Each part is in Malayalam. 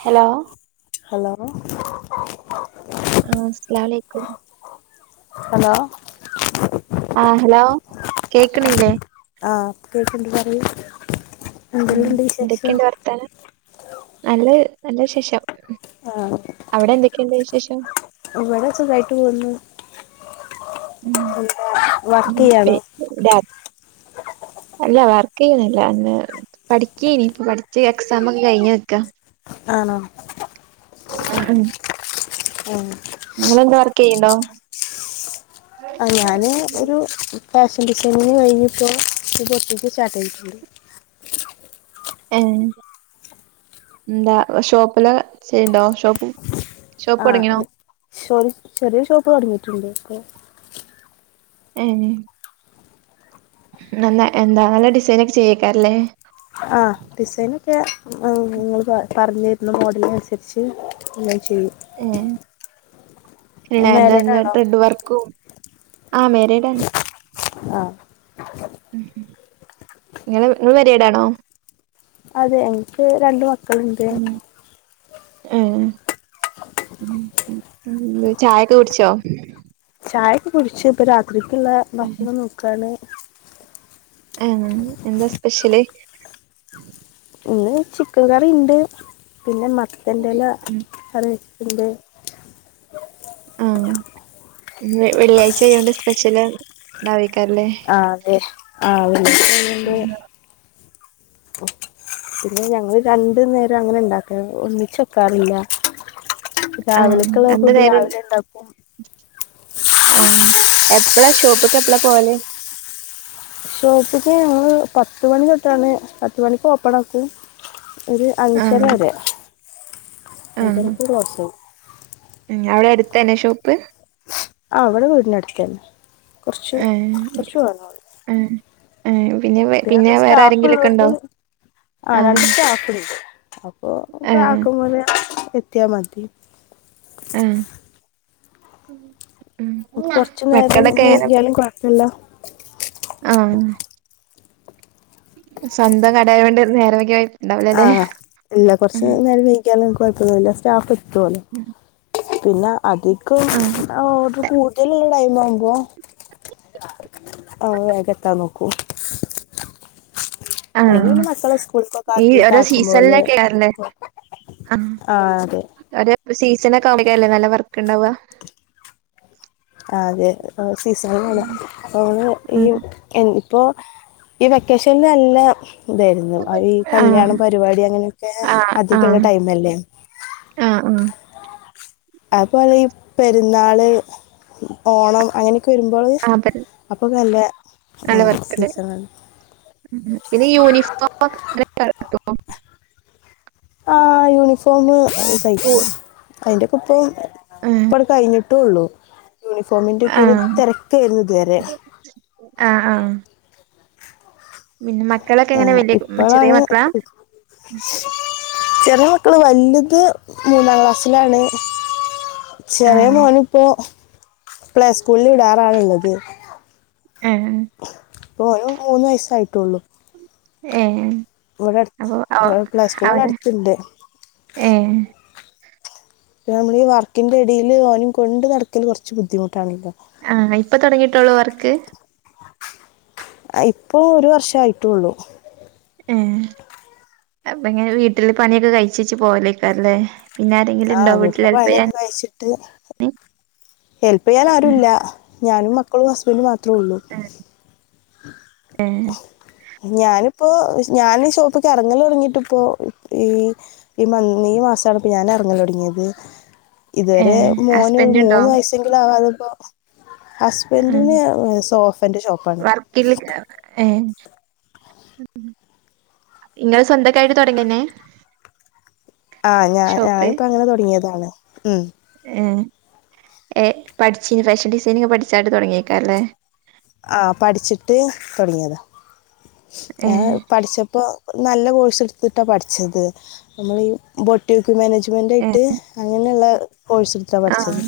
ഹലോ ഹലോ ആഹ അസ്ലാലൈക്കും ആഹ് ഹലോ കേക്ണില്ലേ ആഹ് കേക്കണ്ട് പറയു ഉം എന്തല്ലാംണ്ട് വിശേഷം എന്തൊക്കെയുണ്ട് വർത്താനം നല്ല നല്ല വി ശേഷം ആഹ് അവിടെ എന്തൊക്കെയുണ്ട് വിശേഷം ഉം ഉം പി വർക്കയ്യണോ രാ അല്ല വർക്ക് യ്യുന്നില്ല പഠിക്കേനി ഇപ്പ പഠച്ച് എക്സാംഒക്കെ കഴിഞ്ഞ് നിക്കാ ആണോ ആഹ ഉ നിങ്ങന്താ വർക്ക് ചെയ്യണ്ടോ ആ ഞാന് ഒരു ഫാഷൻ ഡിസൈനിന് കഴിഞ്ഞ് ഇപ്പോ ബുടിക്ക് സ്റ്റാർട്ട് ചെയ്തിട്ടുണ്ട് [inaudible] എന്താ ഷോപ്പല്ലാ ചെയ്യണ്ടോ ഷോപ്പ് ഷോപ്പ് ആ തുടങ്ങിണോ ഒ ഒരു ചെറിയ ഷോപ്പ് തൊടങ്ങിട്ടുണ്ട് ഉം ന എന്താ നല്ല ഡിസൈന ഒക്കെ ചെയ്യാക്കരല്ലേ ഒക്കെ ങ്ങൾ പർ പർനിര്ന്നു മോഡൽനൻസര്ച്ച് ങ്ങെ ചെയ്യും ഏഹ് ഇല്ല മാരീഡ് എന്താ ആണോ ട്രെഡ് വർക്കും ആഹ മേരേഡാണ് ആ ഉം ഉം നിങ്ങ നിങ്ങൾ മാരീട് ആണോ അതെ എനിക്ക് രണ്ട് മക്കളുണ്ട് ഏ ചായൊക്കെ കുടിച്ചോ ചായക്കെ കുടിച്ചു ഇപ്പോൾ രാത്രിക്കുള്ള ഭക്ഷണം നോക്കാണ് ആ എന്താ സ്പെഷ്യല് ഇന്ന് ചിക്കൻ കറി ഇണ്ട് പിന്നെ മത്തൻ്റെല ഉം കറിവ പിന്നെ ആ വെള്ളിയാഴ്ചായൊണ്ട് സ്പെഷ്യല് ഇണ്ട ആ അതെ ആ പിന്നെ ഞങ്ങള് രണ്ടു നേരം അങ്ങനെ ഇണ്ടാക്കല ഒന്നിച്ച് വക്കാറില്ല ആഹ് രാവിലക്കുള്ള ഫുഡ് രാവിലെ ഉണ്ടാക്കും ആ എപ്പളാ ഷോപ്പ്ക്ക് എപ്പളാ പോവല് ഷോപ്പിക്ക് ഞങ്ങള് പത്തുമണി തൊട്ടാണ് പത്തുമണിക്ക് ഓപ്പൺ ആക്കും ഒരു അഞ്ചര ആഹ് വരെ ആഹ് അഞ്ചരക്ക് ക്ലൊസ് ചെയും ഉം അവിടെ അടുത്തന്നെ ഷോപ്പ് ആ അവിടെ വീടിന് അടുത്തന്നെ കൊറച്ച് ഏഹ് കൊറച്ചു വന്നാതി ഏഹ് ഏഹ് വേ പിന്നെ അവിടതെ വേറെ സ്റ്റാഫ് ആരെങ്കിലൊക്കെ ഉള്ളൊണ്ട് ഉണ്ടോ? ആ ആഹ് രണ്ട് സ്റ്റാഫുണ്ട് അപ്പൊ ഏഹ് കാകും പോലെ എത്തിയാ മതി ഏ അപൊ കൊറച്ചു നേരം വൈകിയാലും കുഴപ്പില്ല ആ സ്വന്തം കടായ കൊണ്ട് നേരം വയ്കിയ ആ ഇല്ല കൊറച്ച് നേരം വൈകിയാല് കൊഴപ്പൊന്നുമില്ല സ്റ്റാഫ് എത്തൂലൊ ഉം പിന്നെ അധികം ആഹ് ഒരു കൂ തലുള്ള ടൈം ആവുമ്പോ ആ വേഗം എത്താ നോക്കൂം ആ സ്കൂളിലേക്കൊക്കെ ഈ ആക്കിയിട്ട് ഒരോ ആക്കും പോലെ സീസണില്ലക്ക ആണല്ലേ ആ ഒരു സീസൺ ഒക്കെല്ലേ നല്ല വർക്ക് ഉണ്ടാവാ അതെ സീസണിലാണ് അ നമ്മള് ഈ ഉം ഇപ്പൊ ഈ വെക്കേഷനില് നല്ല ഇതായിരുന്നു ഈ ആഹ് കല്യാണം പരിപാടി അങ്ങനെയൊക്കെ അധികമുള്ള ടൈമല്ലേ ആ ആ അതുപോലെ ഈ പെരുന്നാള് ഓണം അങ്ങനെ ഒക്കെ വരുമ്പോള് അതെ അപ്പോൾ നല്ല നല്ല വർക്കുണ്ട് സീസണാണ് ഉം പിന്നെ യൂണിഫോം ഒകെ അങ്ങന കിട്ടോ ആ യൂണിഫോമ് തൈകും അതിന്റെക്കൊപ്പം ഇപ്പടെ കഴിഞ്ഞിട്ടേള്ളു യൂണിഫോമിന്റെ ഒക്കെ ഒരു ആഹ് തിരക്കായിരുന്നു ഇതുവരെ ആഹ് ആഹ് പിന്നെ മക്കളൊക്കെ ആ എങ്ങനെ വലിയ ചെറിയ ഇപ്പോഴാണ് മക്കളാ ചെറിയ മക്കള് വലത് മൂന്നാം ക്ലാസ്സിലാണ് ചെറിയ ആഹ് മോൻ ഇപ്പോ പ്ലേ സ്കൂളില് വിടാറാണ് ഇള്ളത് ഏ ഓന് മൂന്ന് വയസായിട്ടുള്ളു ഏ അപ്പൊ ഇവിടെ പ്ലേ സ്കൂൾ ഇവിടെ അവനെ അടുത്തുണ്ട് ഏ നമ്മളി ഈ വർക്കിന്റെ ഇടയിൽ ഓനേം കൊണ്ട് നടക്കൽ കുറച്ചു ബുദ്ധിമുട്ടാണല്ലോ ആ ഇപ്പൊ തുടങ്ങിട്ടോളൂ വർക്ക് ഇപ്പൊ ഒരു വർഷയിട്ടുള്ളു ഏഹ് അപ്പ എങ്ങനെ വീട്ടില് പണിയൊക്കെ കഴിച്ച് വച്ച് പോവലയ്ക്കാരല്ലേ പിന്നെ ആരെങ്കിലും ആ ഉണ്ടോ വീട്ടില് വീട്ടിലെ ഹെല്പ് ചെയ്യാൻ പണിയൊക്കെ ഹെല്പ്യ്യാൻ ആരുല്ല ഞാനും മക്കളും ഹസ്ബൻഡും മാത്രേള്ളു ഏഹ് ഞാനും ഇപ്പോ ഞാൻ ഈ ഷോപ്പിക്ക് ഇറങ്ങലൊടങ്ങിട്ട് ഇപ്പോ ഈ ഈ മൻ ഈ മാസണ് ഞാനെ ഇറങ്ങലൊട്ങ്ങിയത് ഇത് വരെ ഏഹ് മോന് ഒരു ഹസ്ബൻഡ് ഉണ്ടോ മൂന്ന് വയസെങ്കിലും ആവാതെപ്പോ ഹസ്ബൻഡിന് സോഫേന്റെ ഷോപ്പാണ് കുട്ടികൾക്ക് ഏഹ് ഇങ്ങള് സ്വന്തക്കായിട്ട് തോടങ്ങിന്നെ ആഹ് ഞാ ഞാനിപ്പോ അങ്ങനെ തോടങ്ങിയതാണ് ഉം ഉം ഏ പഠിച്ചിന് ഫേഷൻ ഡിസൈനിങ് പഠിച്ചായിട്ട് തോടങ്ങിയേക്കാരംല്ലേ ആഹ് പഠിച്ചിട്ട് തോടങ്ങിയതാ ഞാൻ ഏഹ് പഠിച്ചപ്പോ നല്ല കോഴ്സ്ട്ത്തിട്ടാ പഠിച്ചത് നമ്മളി ബൊട്ടീ ഏഹ് മാനേജ്മെന്റായിട്ട് അങ്ങനെള്ള കോഴ്സ്ട്ത്താ ആഹ് പഠിച്ചത്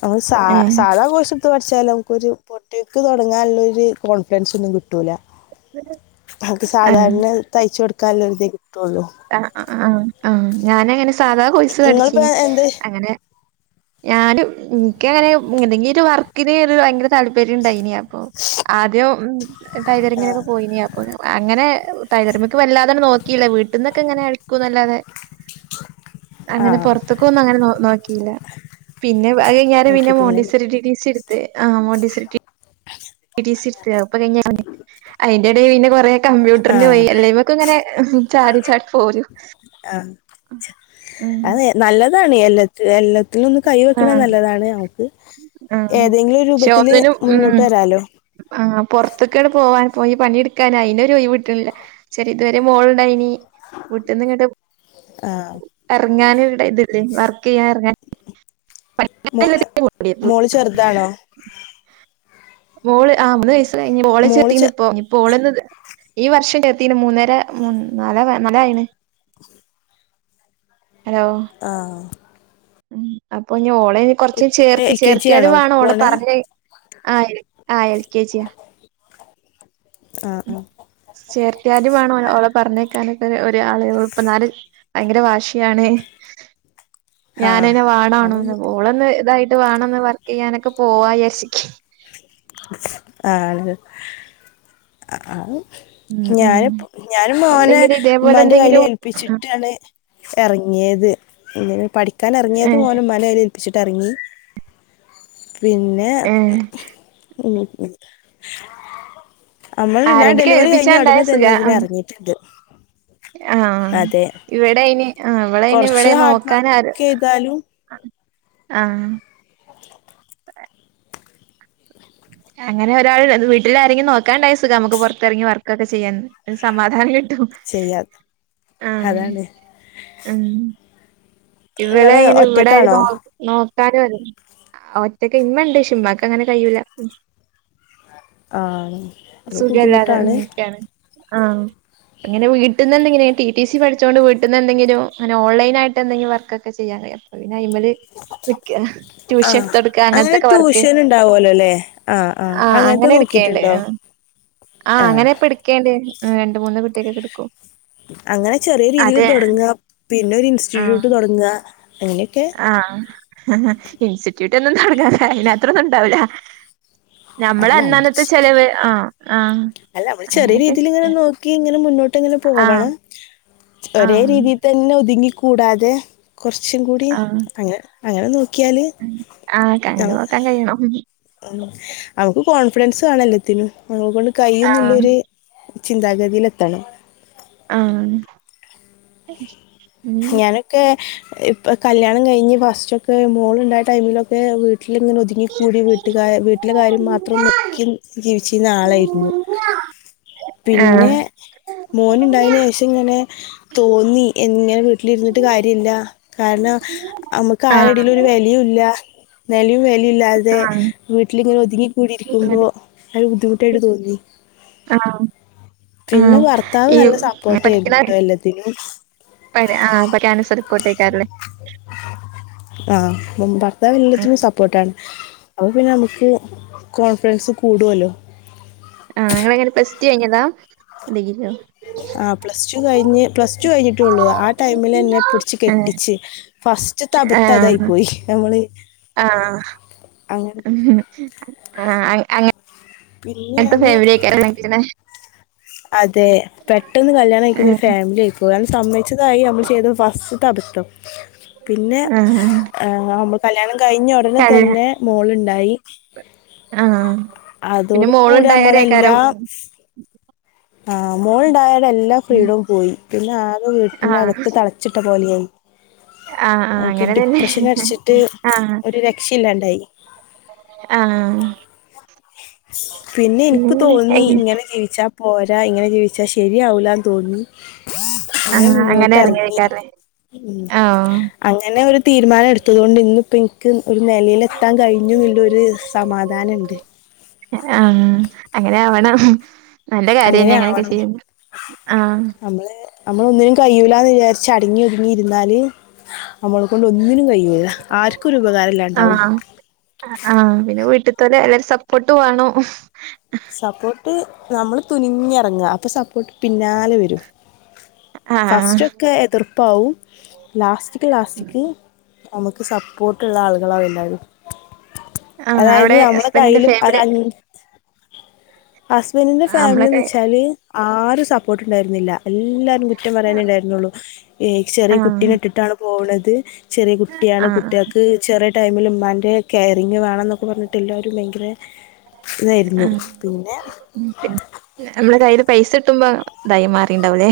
നമ്മള് സ ഏഹ് സാധാ കോഴ്സ്ട്ത്ത് പഠിച്ചാല്മക്കൊരു പൊ ഒറ്റക്ക് തോടങ്ങാന്ള്ളൊര് കോൺഫിഡൻസൊന്നും കിട്ടൂല്ല അത് ആഹ് സാധാരണ തയ്ച്ച കൊടുക്കല്ലോര്തെ ആഹ് ആഹ് ആഹ് ഞാന് അങ്ങനെ സാധാ കോഴ്സ് നിങ്ങളിപ്പോ പഠിച്ചിനി എന്ത് അങ്ങനെ ഞാന് ഇന്ക്ക്ങ്ങനെ എന്തെങ്കി ഒര് വർക്കിന് ഒര് ഭയങ്കര താല്പര്യണ്ടായിന് അപ്പോ ആദ്യം ടൈലറിങ്ങിനൊക്കെ പോയിന് അപ്പോ അങ്ങനെ ടൈലറിമിക്ക് വല്ലാതാണ്ട് നോക്കില്ല വീട്ട്ന്നൊക്കെങ്ങനെ അടിക്കുന്നല്ലാതെ അങ്ങനെ ആഹ് പൊറത്ത്ക്കൊന്നും അങ്ങനെ നോ നോക്കില്ല പിന്നെ അത്കഴിഞ്ഞാരേ പിന്നെ നോക്കിട്ടില്ലല്ലേ മോണ്ടിസ്റ്ററി ടി ടി സിട്ത്ത് ആഹ് മോണ്ടിസ്റ്റ റി ടി ടി സിട്ത്ത് അത്പ്പൊ കഴിഞ്ഞറങ്ങി അയിന്റെടെ പിന്നെ കൊറെ കമ്പ്യൂട്ടറ്ന് പോയി ആഹ് എല്ലേയ്മക്ക്ങ്ങനെ ചാടി ചാടി പോരും ആഹ് ഉം അതെ നല്ലതാണ് എല്ല എല്ല ത്തിലൊന്ന് കൈ വെക്ക്ണ ആഹ് നല്ലതാണ് നമുക്ക് ആഹ് ഏതെങ്കിലും പക്ഷെ രൂപത്തില് ഒന്നിനും ഉം മുന്നോട്ട് വരാലോ ആഹ് പൊറത്ത്ക്കണ്ട് പോവാൻ പോയി പണിയെട്ക്കാൻ അയിനൊര് ഒയിവ്ട്ട്ണില്ല ചെറി ഇതുവരെ മോള്ണ്ടായിനി വീട്ട്ന്നിങ്ങട്ട് ആഹ് ഇറങ്ങാന് ഒരു ടൈ ഇത് ല്ലേ വർക്കെയ്യാൻ ഇറങ്ങാന് മോള് മോള് ചെറ്താണോ മോൾ ആഹ് മൂന്ന് വയസ്സ്‌ കഴിഞ്ഞ് ഓളെ മോള് ചേർത്തീണ്‌ ചെ ഇപ്പോ ഇഞ്ഞ്പ്പോ ഓളൊന്ന് ഈ വർഷം ചേർത്തീന് മൂന്നര മുന്ന് നാലാവാ നാലായിണ്‌ ആഹ് ഉം അപ്പൊ ഇഞ്ഞ് ഓളെ കൊറച്ച് ഇപ്പ ചേർത്തി എൽ കെ ജി ചേർത്തിയാലും ആണോ വേണോ ഓളെ പോണേ പറഞ്ഞ ആഹ് ആഹ് എൽ ക്കേ ജി യാ ആഹ് ആഹ് ചേർത്തിയാലും വേണം ഒ ഓളെ പറഞ്ഞേക്കാനൊക്കൊ ഒര് ആള് ഇപ്പന്നാരെ ഭയങ്കര വാശിയാണ്‌ ആഹ് ഞാനെന്നേ അതാ വാണാണും ബുദ്ധിമുട്ട് ഓളോന്ന് ഇതായി ട്ട് വേണോന്ന് വർക്ക്യ്യാനൊക്കെ പോവാ വിചാരിച്ചിക്കേനി ആഹ് ആഹ് ഉം ഉം ഞാന്പ്പോ ഞാനും മോനെ എന്തെങ്കിലും ഇതേപോലെ ഉമ്മാന്റെ കയ്യില് എന്തെങ്കിലും ഏൽപ്പിച്ചിട്ടാണ് എറങ്ങിയത് ഇങ്ങെനെ പഠിക്കാനെറങ്ങിയത് ഏഹ് ഓനെ ഉമ്മന്റെ കൈയിൽ ഏൽപ്പിച്ചിട്ട് എറങ്ങി പിന്നെ ഏഹ് മ്മ് മ്മ് അമ്മള് ഞാൻ ആരെങ്കിലും ഡെലിവറി കഴിഞ്ഞ ഏൽപ്പിച്ചാണ്ടായ ഒടനെ തന്നെ സുഖാ ഉം ഇതിനെറങ്ങിട്ട്ണ്ട് ആഹ് ഇവിടെയിന് ആഹ് ഇവളെ അയിന് കൊറച്ച് ഇവളെ ഹാർഡ് വർക്ക് നോക്കാനാരും ചെയ്താലും ആഹ് അങ്ങനെ ഒരാള് വീട്ടിലാരെങ്കി നോക്കണ്ടായ സുഖാമ്മക്ക് പൊറത്തിങ്ങി വർക്കൊക്കെ ചെയ്യാൻ ഒര്സമാധാനം കി ട്ടു ചെയ്യാം ആ അതാണ് ആ നിങ്ങള് ഇവിളെങ്ങിനെ ഇവിടാരും ഒറ്റക്കാണോ നോ നോ നോക്കാനും ഒറ്റക്ക് ഇമ്മണ്ട് ഷേ ഇമ്മാക്കങ്ങനെ കയുല ആണ് അത് സുഖല്ലാതെ ബുദ്ധിമുട്ടാണ് ഉം ക്കെയാണ് ആ അങ്ങനെ വീട്ടിന്ന് എന്തെങ്കിം റ്റി റ്റി സി പഠി ചോണ്ട് വീട്ടിന്ന് എന്തെങ്കിലും അങ്ങനെ ഓൺലൈനായിട്ട് എന്തെങ്കി വർക്കെക്ക ചെയ്യാ അറിയാം അപ്പ പിന്നെ ആയിമേല് ക്ക ആ ട്യൂഷൻ എടുത്ത് കൊടുക്ക അങ്ങനെ അങ്ങനത്തെക്കെ വർക്ക് ട്യൂഷൻ ഉണ്ടാവുമല്ലോ അല്ലേ ആ അങ്ങനത്തെ അങ്ങനെ എ ക്കേണ്ട് നോക്കിയിട്ടുണ്ടോ ആ അങ്ങനെപ്പ എടുക്കേണ്ട് രണ്ട് മൂന്ന് കുട്ടികക്കൊക്കെ എടുക്കും അങ്ങനെ ചെറിയ രീതിൽ അതെ തുടങ്ങുവാ പിന്നെ ഒരു ഇൻസ്റ്റിറ്റ്യൂട്ട് തൊടങ്ങി ആ ഹ ഹ ഇൻസ്റ്റിറ്റ്യൂട്ട് ഒന്നു തൊടങ്ങാറയില്ല അത്രയൊന്നും ഉണ്ടാവില്ല നമ്മള് അന്നന്നാത്തെ ചെലവ് ആ ആ അങ്ങനൊക്കെ ചെ നെ മുന്നോട്ട്ങ്ങനെ പോവണം ഒരേ ആഹ് രീതിത്ത ന്നെ ഒതുങ്ങിക്കൂടാതെ കൊറച്ചും കൂടിയ അങ്ങെ അങ്ങനെ നോക്കും ആക്ക അങ്ങനെ നോക്കാൻ കയ്യണം നമുക്ക് കോൺഫിഡൻസ് വേണല്ലത്തിനും നമ്മേ കൊണ്ട് ആഹ് കയ്യിന്നുള്ളരു ചിന്താഗതിലെത്തണം ആ ഞാനൊക്കെ ഇപ്പ കല്യാണം കഴിഞ്ഞ് ഫസ്റ്റ് ഒക്കെ മോള്ണ്ടായ ടൈമിലൊക്കെ വി വീട്ടിലിങ്ങനെ ആ ഒതുങ്ങിക്കൂടി വീട്ട്കാ വീട്ടിലെ കാര്യം മാത്രം നോക്കി ജീവിച്ചിരുന്ന ആളായിരുന്നു ആ ആ പിന്നെ മോനുണ്ടായെനു ശേഷം ഇങ്ങനെ തോന്നി ഇങ്ങനെ ട്ടിലിരുന്നിട്ട് കാര്യല്ല കാരണം അമ്മക്ക് ആരുടെലും ഒരു വെലയുല്ല നിലയും വിലയും മില്ലാതെ വീട്ടിലിങ്ങനെ ഒതുങ്ങിക്കൂടി ഇരിക്കുമ്പോ അത് ബുദ്ധിമുട്ടായിട്ട് തോന്നി ആ ആ പിന്നെ ഭർത്താവ് ഈ നല്ല പഠിക്കണ സപ്പോർട്ടായിരുന്നു കേട്ടോ എല്ലാത്തിനും പ ആ പ്പകാൻസറിപ്പോട്ടേക്കാറല്ലേ ആ ഭർത്താവ് ആ എല്ലത്തിനും സപ്പോർട്ടാണ് അപ്പൊ പിന്നെ നമുക്ക് കോൺഫിഡൻസ് കൂടുവല്ലോ ആ നിങ്ങള് എങ്ങനെ പ്ലസ് ടു കഴിഞ്ഞതാ ഡിഗ്രിയോ ആ പ്ലസ് ടു കഴിഞ്ഞ് പ്ലസ് ടു കഴിഞ്ഞിട്ടേള്ളൂ ആ ടൈമിലെന്നെ പിടിച്ച് ആ കെട്ടിച്ച് ആ ഫസ്റ്റ്തബദ്ധം അതായിപ്പോയി നമ്മള് ആ അങ്ങനെ അങ്ങ പിന്നെയാണ് ഫാമിലി [unintelligible] അതെ പെട്ടെന്ന് കല്യാണയിക്കുന്ന ഒരു ഫാമിലി ആയി പോയി സമ്മയിച്ചതായി നമ്മള് ചെയ്ത ഫസ്റ്റ്ത അബദ്ധം പിന്നെ ആ ആ നമുള് കല്യാണം കഴിഞ്ഞ ഒടനെ കഴി- തന്നെ മോളുണ്ടായി ആ പിന്നെ അതോട് കൂടി മോളുണ്ടായാരേക്കാരം നമ്മളെല്ലാം ആ മോളുണ്ടായാടെ എല്ലാം ഫ്രീഡോം പോയി പിന്നാകെ വീട്ടിന്റെ ആ അകത്ത് തളച്ചിട്ട പോലായി ആഹ് ആഹ് നമുക്ക് അങ്ങനെ തന്നെ ഡിപ്രഷനടിച്ചിട്ട് ഒരു രക്ഷ ഇല്ലാണ്ടായി ആ പിന്നെ എനിക്ക് തോന്നി എങ്ങനെ ഇങ്ങനെ ജീവിച്ചാ പോരാ ഇങ്ങനെ ജീവിച്ചാ ശരിയാവൂലാന്ന് തോന്നി ൻ ആഹ് അങ്ങനെ മുന്നോട്ട് എറങ്ങി എറങ്ങിയേക്കാല്ലേ ആഹ് അങ്ങനെ ഒരു തീരുമാനം എടുത്തത് കൊണ്ട് ഇന്ന് ഇപ്പോനിക്ക് ഒരു നെലയിലെത്താൻ കഴിഞ്ഞുല്ലൊരു സമാധാനണ്ട് ആ അങ്ങനാവണം നല്ല അങ്ങനെ കാര്യന്നെ അങ്ങനെയൊക്കെ ആവണം ചെയ്യുന്ന ആ അമ്മളൊന്നിനും കയുലാന്ന് വിചാരിച്ച് അടങ്ങി ഒതുങ്ങിയിരുന്നാല് അമ്മളെ കൊണ്ട് ഒന്നിനും കയുല്ല ആഹ് ആഹ് പിന്നെ വീട്ടി അലെ എല്ലാരയും സപ്പോർട്ടും വേണം സപ്പോട്ട് നമ്മള് തുനിഞ്ഞ് ഇറങ്ങാ അപ്പൊ സപ്പോർ ട്ട് പിന്നാലെ വരും ആഹ് ഫസ്റ്റൊക്കെ എതിർപ്പാവും ലാസ്റ്റിക് ലാസ്റ്റിക് നമുക്ക് സപ്പോർട്ടുള്ള ആളുകളാണ് ഉണ്ടാവു ആഹ് അതായത് അവിടെ നമ്മളെ ഹസ്ബന്റിന്റെ കയ്യിലും ഒരു ഫാമിലി അഞ്ചി ഹസ്ബന്റിന്റെ ഫാമിലിന്ന് നമ്മളൊക്കെ വെച്ചാൽ ആരും സപ്പോർട്ട് ഉണ്ടായിരുന്നില്ല എല്ലാരും കുറ്റം പറയാനേ ആഹ് ഉണ്ടായിരുന്നുള്ളു ഏഹ് ചെറിയ കുട്ടീനെ ഇട്ടിട്ടാണ് പോകണത് ചെറിയ കുട്ടിയാണ് ആഹ് കുട്ടികൾക്ക് ചെറിയ ടൈമിൽ ഉമ്മാന്റെ കെയറിങ്ങ് വേണം എന്നൊക്കെ പറഞ്ഞിട്ട് ആഹ് എല്ലാവരും ഭയങ്കര ഇതായിരുന്നു ആഹ് പിന്നെ മ്മള് കൈയിൽ പൈസ കിട്ടുമ്പോ തായി മാറിണ്ടാവൂലേ